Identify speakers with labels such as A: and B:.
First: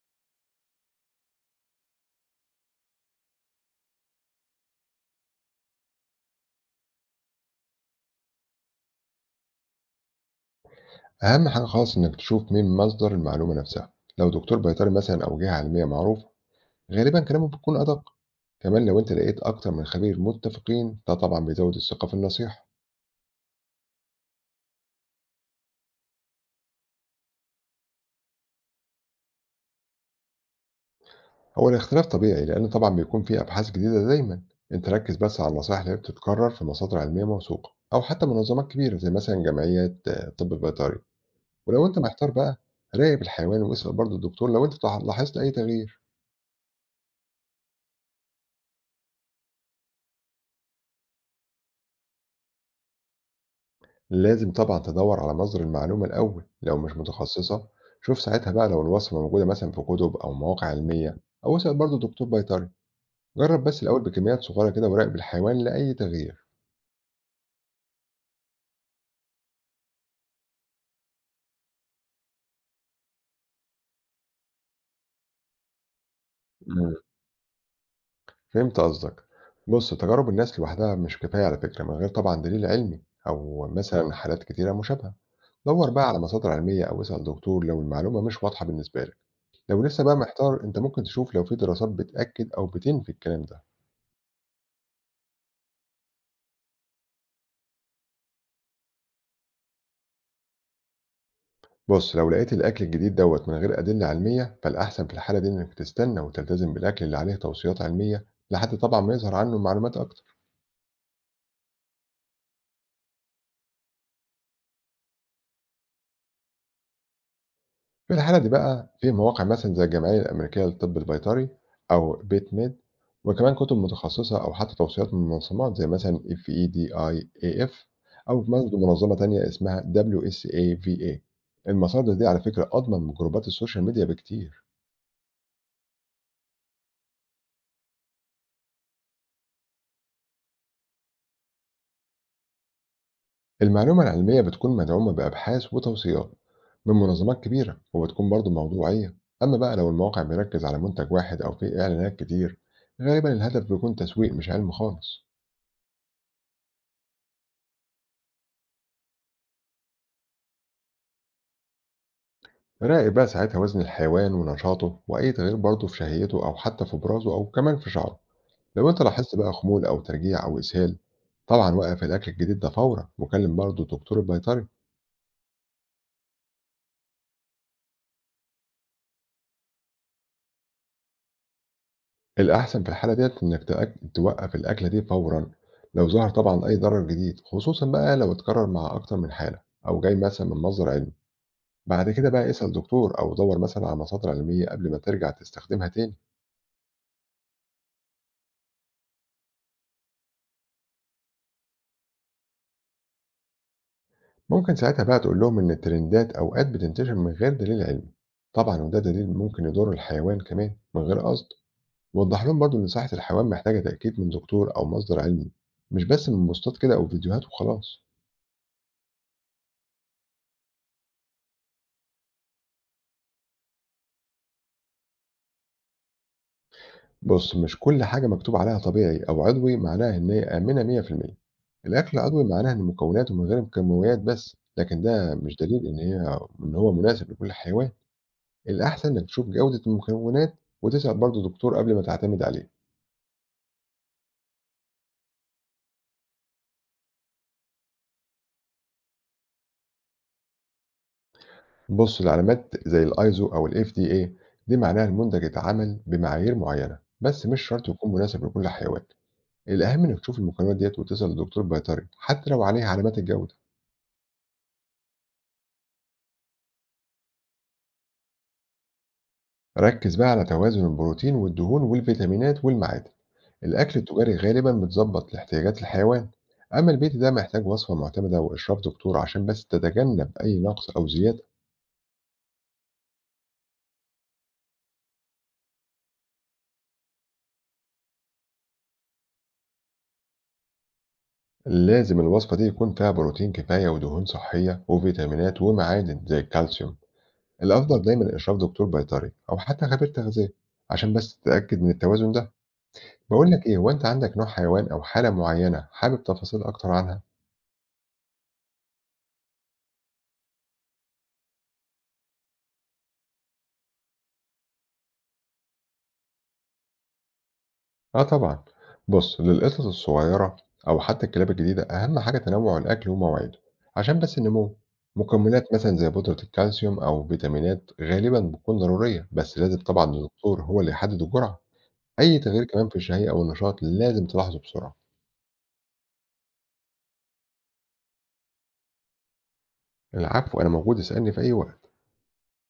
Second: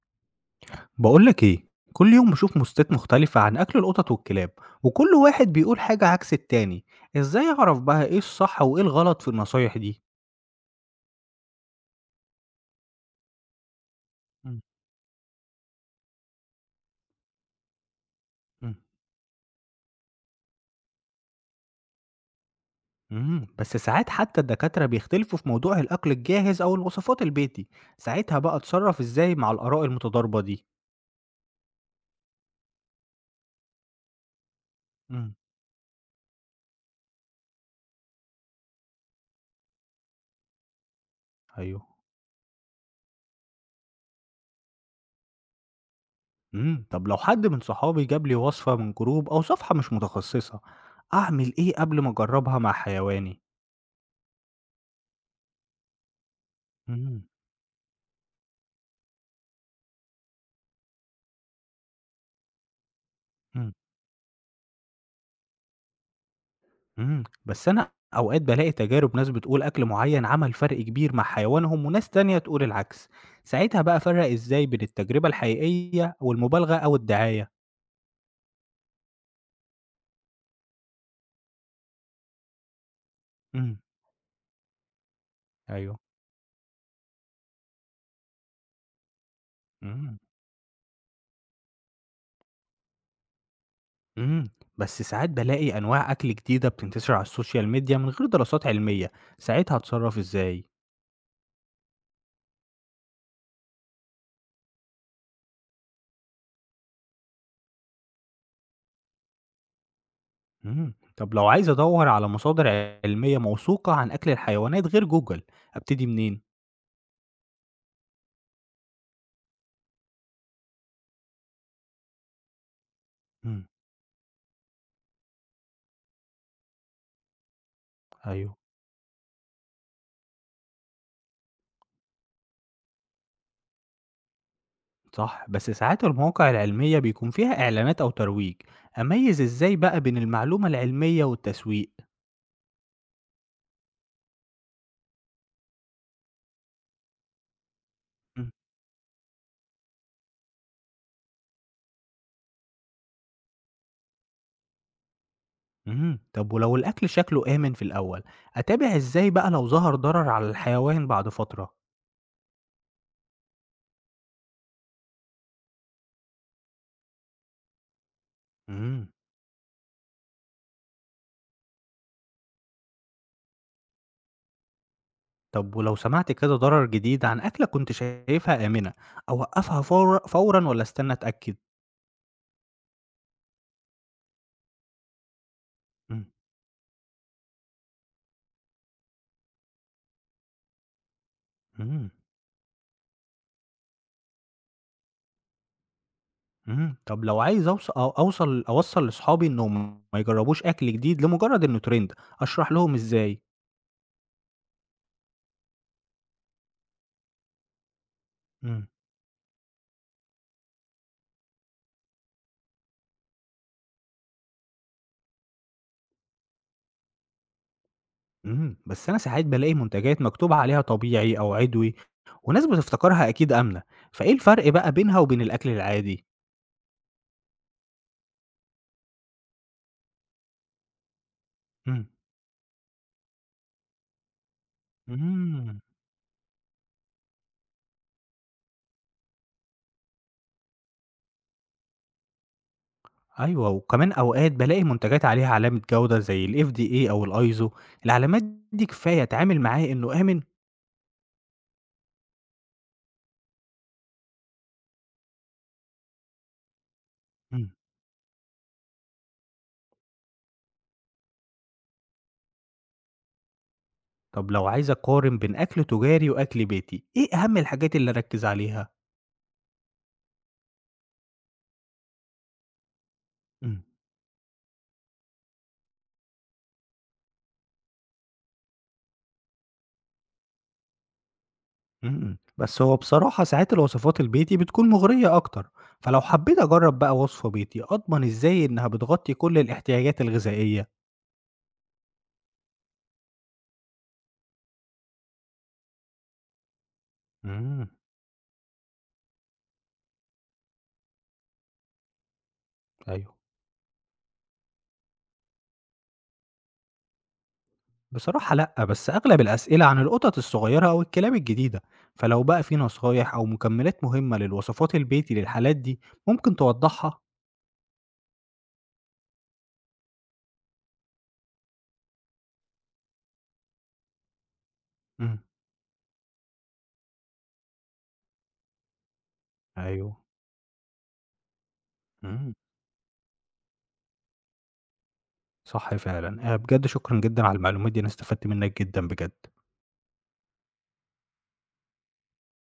A: بقولك ايه، كل يوم بشوف بوستات مختلفة عن أكل القطط والكلاب، وكل واحد بيقول حاجة عكس التاني. ازاي أعرف بقى ايه الصح وايه الغلط في النصايح دي؟
B: أهم حاجة خالص إنك تشوف مين مصدر المعلومة نفسها، لو دكتور
A: مم،
B: بيطري مثلا أو جهة علمية معروفة. غالبا كلامه بيكون أدق.
A: مم،
B: كمان لو أنت لقيت أكتر من خبير متفقين ده طبعا بيزود الثقة في النصيحة.
A: مم. بس ساعات حتى الدكاترة بيختلفوا في موضوع الأكل الجاهز أو الوصفات البيتي. ساعتها بقى أتصرف ازاي مع الآراء المتضاربة دي؟
B: هو الاختلاف طبيعي لأن طبعا بيكون في أبحاث جديدة دايما. أنت ركز
A: مم،
B: بس على النصائح اللي بتتكرر في مصادر علمية موثوقة أو حتى منظمات كبيرة زي مثلا جمعية طب بيطري. ولو
A: أيوه.
B: أنت محتار بقى راقب الحيوان واسأل برضه الدكتور لو أنت لاحظت أي تغيير.
A: مم. طب لو حد من صحابي جاب لي وصفة من جروب أو صفحة مش متخصصة، أعمل ايه قبل ما أجربها مع حيواني؟
B: لازم طبعًا تدوّر على مصدر المعلومة الأول، لو مش
A: مم،
B: متخصصة. شوف ساعتها بقى لو الوصفة موجودة مثلًا في كُتب أو مواقع علمية أو اسأل برضه دكتور بيطري. جرّب
A: مم.
B: بس الأول بكميات صغيرة كده وراقب الحيوان لأي تغيير.
A: بس أنا أوقات بالاقي تجارب ناس بتقول أكل معيّن عمل فرق كبير مع حيوانهم وناس تانية تقول العكس، ساعتها بقى أفرّق إزاي بين التجربة الحقيقية والمبالغة أو
B: إمم.
A: الدعاية؟
B: فهمت قصدك. بُص، تجارب الناس لوحدها مش كفاية على فكرة من غير طبعًا دليل علمي أو
A: إمم،
B: مثلًا حالات كتيرة مشابهة. دوّر
A: أيوه،
B: بقى على مصادر علمية أو اسأل دكتور لو المعلومة مش واضحة بالنسبة لك. لو لسه بقى
A: إمم.
B: محتار، أنت ممكن تشوف لو في دراسات بتأكد أو بتنفي الكلام ده.
A: إمم، بس ساعات بالاقي أنواع أكل جديدة بتنتشر على السوشيال ميديا من غير دراسات علمية، ساعتها أتصرّف إزاي؟
B: بص، لو لقيت الأكل الجديد دوت من غير أدلة علمية فالأحسن في الحالة دي إنك تستنى وتلتزم بالأكل اللي عليه توصيات علمية لحد طبعا ما يظهر عنه معلومات أكتر.
A: طب لو عايز أدوّر على مصادر علمية موثوقة عن أكل الحيوانات غير جوجل، أبتدي منين؟
B: في الحالة دي بقى في مواقع مثلا زي الجمعية الأمريكية للطب البيطري، أو بيت ميد، وكمان
A: إمم،
B: كتب متخصصة أو حتى توصيات من منظمات زي مثلا اف اي دي اي اي اف، أو
A: أيوه.
B: برضه منظمة تانية اسمها WSAVA. المصادر دي على فكرة أضمن من جروبات السوشيال ميديا بكتير.
A: صح، بس ساعات المواقع العلمية بيكون فيها إعلانات أو ترويج. أميز إزاي بقى بين المعلومة العلمية والتسويق؟
B: المعلومة العلمية بتكون مدعومة بأبحاث وتوصيات من منظمات كبيرة، وبتكون برضه
A: مم.
B: موضوعية. أما بقى لو الموقع بيركز على منتج واحد أو فيه إعلانات كتير، غالبا الهدف بيكون تسويق مش علم خالص.
A: مم. طب ولو الأكل شكله آمن في الأول، أتابع إزاي بقى لو ظهر ضرر على الحيوان بعد فترة؟
B: راقب بقى ساعتها وزن الحيوان ونشاطه وأي تغيير برضه في شهيته أو حتى في برازه أو كمان في شعره. لو أنت
A: مم.
B: لاحظت بقى خمول أو ترجيع أو إسهال، طبعا وقف الأكل الجديد ده فورا وكلم برضه دكتور البيطري.
A: طب ولو سمعت كده ضرر جديد عن أكلة كنت شايفها آمنة، أوقفها فورا فورا ولا استنى أتأكد؟
B: الأحسن في الحالة ديّة إنّك توقّف الأكلة دي فورًا، لو
A: مم.
B: ظهر طبعًا أي ضرر جديد، خصوصًا بقى لو اتكرر مع أكتر من حالة أو جاي مثلًا من مصدر علمي.
A: مم.
B: بعد كده بقى اسأل دكتور أو دَوّر مثلًا على مصادر علمية قبل ما ترجع تستخدمها تاني.
A: مم. طب لو عايز أوصل لأصحابي إنهم ما يجربوش أكل جديد لمجرد إنه ترند، أشرح لهم إزاي؟
B: ممكن ساعتها بقى تقول لهم إن الترندات أوقات بتنتشر من غير دليل علمي، طبعًا
A: مم.
B: وده دليل ممكن يضر الحيوان كمان من غير قصد. وضّح لهم برضه إن صحة الحيوان محتاجة تأكيد من دكتور أو مصدر علمي، مش بس من بوستات كده أو فيديوهات وخلاص.
A: بس أنا ساعات بالاقي منتجات مكتوب عليها طبيعي أو عضوي، وناس بتفتكرها أكيد آمنة، فإيه الفرق بقى بينها وبين الأكل العادي؟
B: بُص، مش كل حاجة مكتوب عليها طبيعي أو عضوي معناها إن هي آمنة 100%.
A: إمم،
B: الأكل العضوي معناها إن مكوناته من غير مكمويات بس، لكن ده مش
A: إمم،
B: دليل إن هو مناسب لكل حيوان. الأحسن إنك تشوف جودة المكونات وتسأل برضه دكتور قبل ما تعتمد عليه.
A: أيوه، وكمان أوقات بالاقي منتجات عليها علامة جودة زي الFDA أو الISO، العلامات دي كفاية أتعامل معاه إنه آمن؟
B: بُص، العلامات زي الISO أو الFDA دي معناها المنتج اتعمل بمعايير معينة، بس مش
A: إمم،
B: شرط يكون مناسب لكل حيوان. الأهم إنك تشوف المكونات ديّة وتسأل الدكتور بيطري حتى لو عليها علامات الجودة.
A: طب لو عايز أقارن بين أكل تجاري وأكل بيتي، إيه أهم الحاجات اللي أركّز عليها؟
B: ركز بقى على توازن البروتين والدهون والفيتامينات والمعادن.
A: إمم.
B: الأكل التجاري غالبا متظبط لاحتياجات الحيوان. أما البيتي ده محتاج وصفة معتمدة وإشراف دكتور عشان بس تتجنب أي نقص أو زيادة.
A: بس هو بصراحة ساعات الوصفات البيتي بتكون مغرية أكتر، فلو حبيت أجرّب بقى وصفة بيتي أضمن إزاي إنها بتغطي كل الاحتياجات الغذائية؟
B: لازم الوصفة دي يكون فيها بروتين كفاية ودهون صحية وفيتامينات ومعادن زي الكالسيوم.
A: إمم،
B: الأفضل دايما إشراف دكتور بيطري أو حتى خبير تغذية عشان بس تتأكد من التوازن ده.
A: أيوه،
B: بقول لك إيه، هو أنت عندك نوع حيوان أو حالة معينة حابب تفاصيل أكتر عنها؟
A: بصراحة لأ، بس أغلب الأسئلة عن القطط الصغيرة أو الكلاب الجديدة، فلو بقى في نصايح أو مكملات مهمة للوصفات البيتي للحالات دي ممكن توضحها؟
B: آه طبعًا. بُص، للقطط الصغيرة أو حتى الكلاب الجديدة أهم حاجة تنوع الأكل ومواعيده، عشان بس النمو.
A: إمم،
B: مكملات مثلًا زي بودرة الكالسيوم أو فيتامينات غالبًا بتكون ضرورية، بس لازم طبعًا
A: أيوه،
B: الدكتور هو اللي يحدد الجرعة. أي
A: إمم،
B: تغيير كمان في الشهية أو النشاط لازم تلاحظه بسرعة.
A: صح فعلًا، بجد شكرًا جدًا على المعلومات دي، أنا استفدت منك جدًا بجد.
B: العفو، أنا موجود اسألني في أي وقت.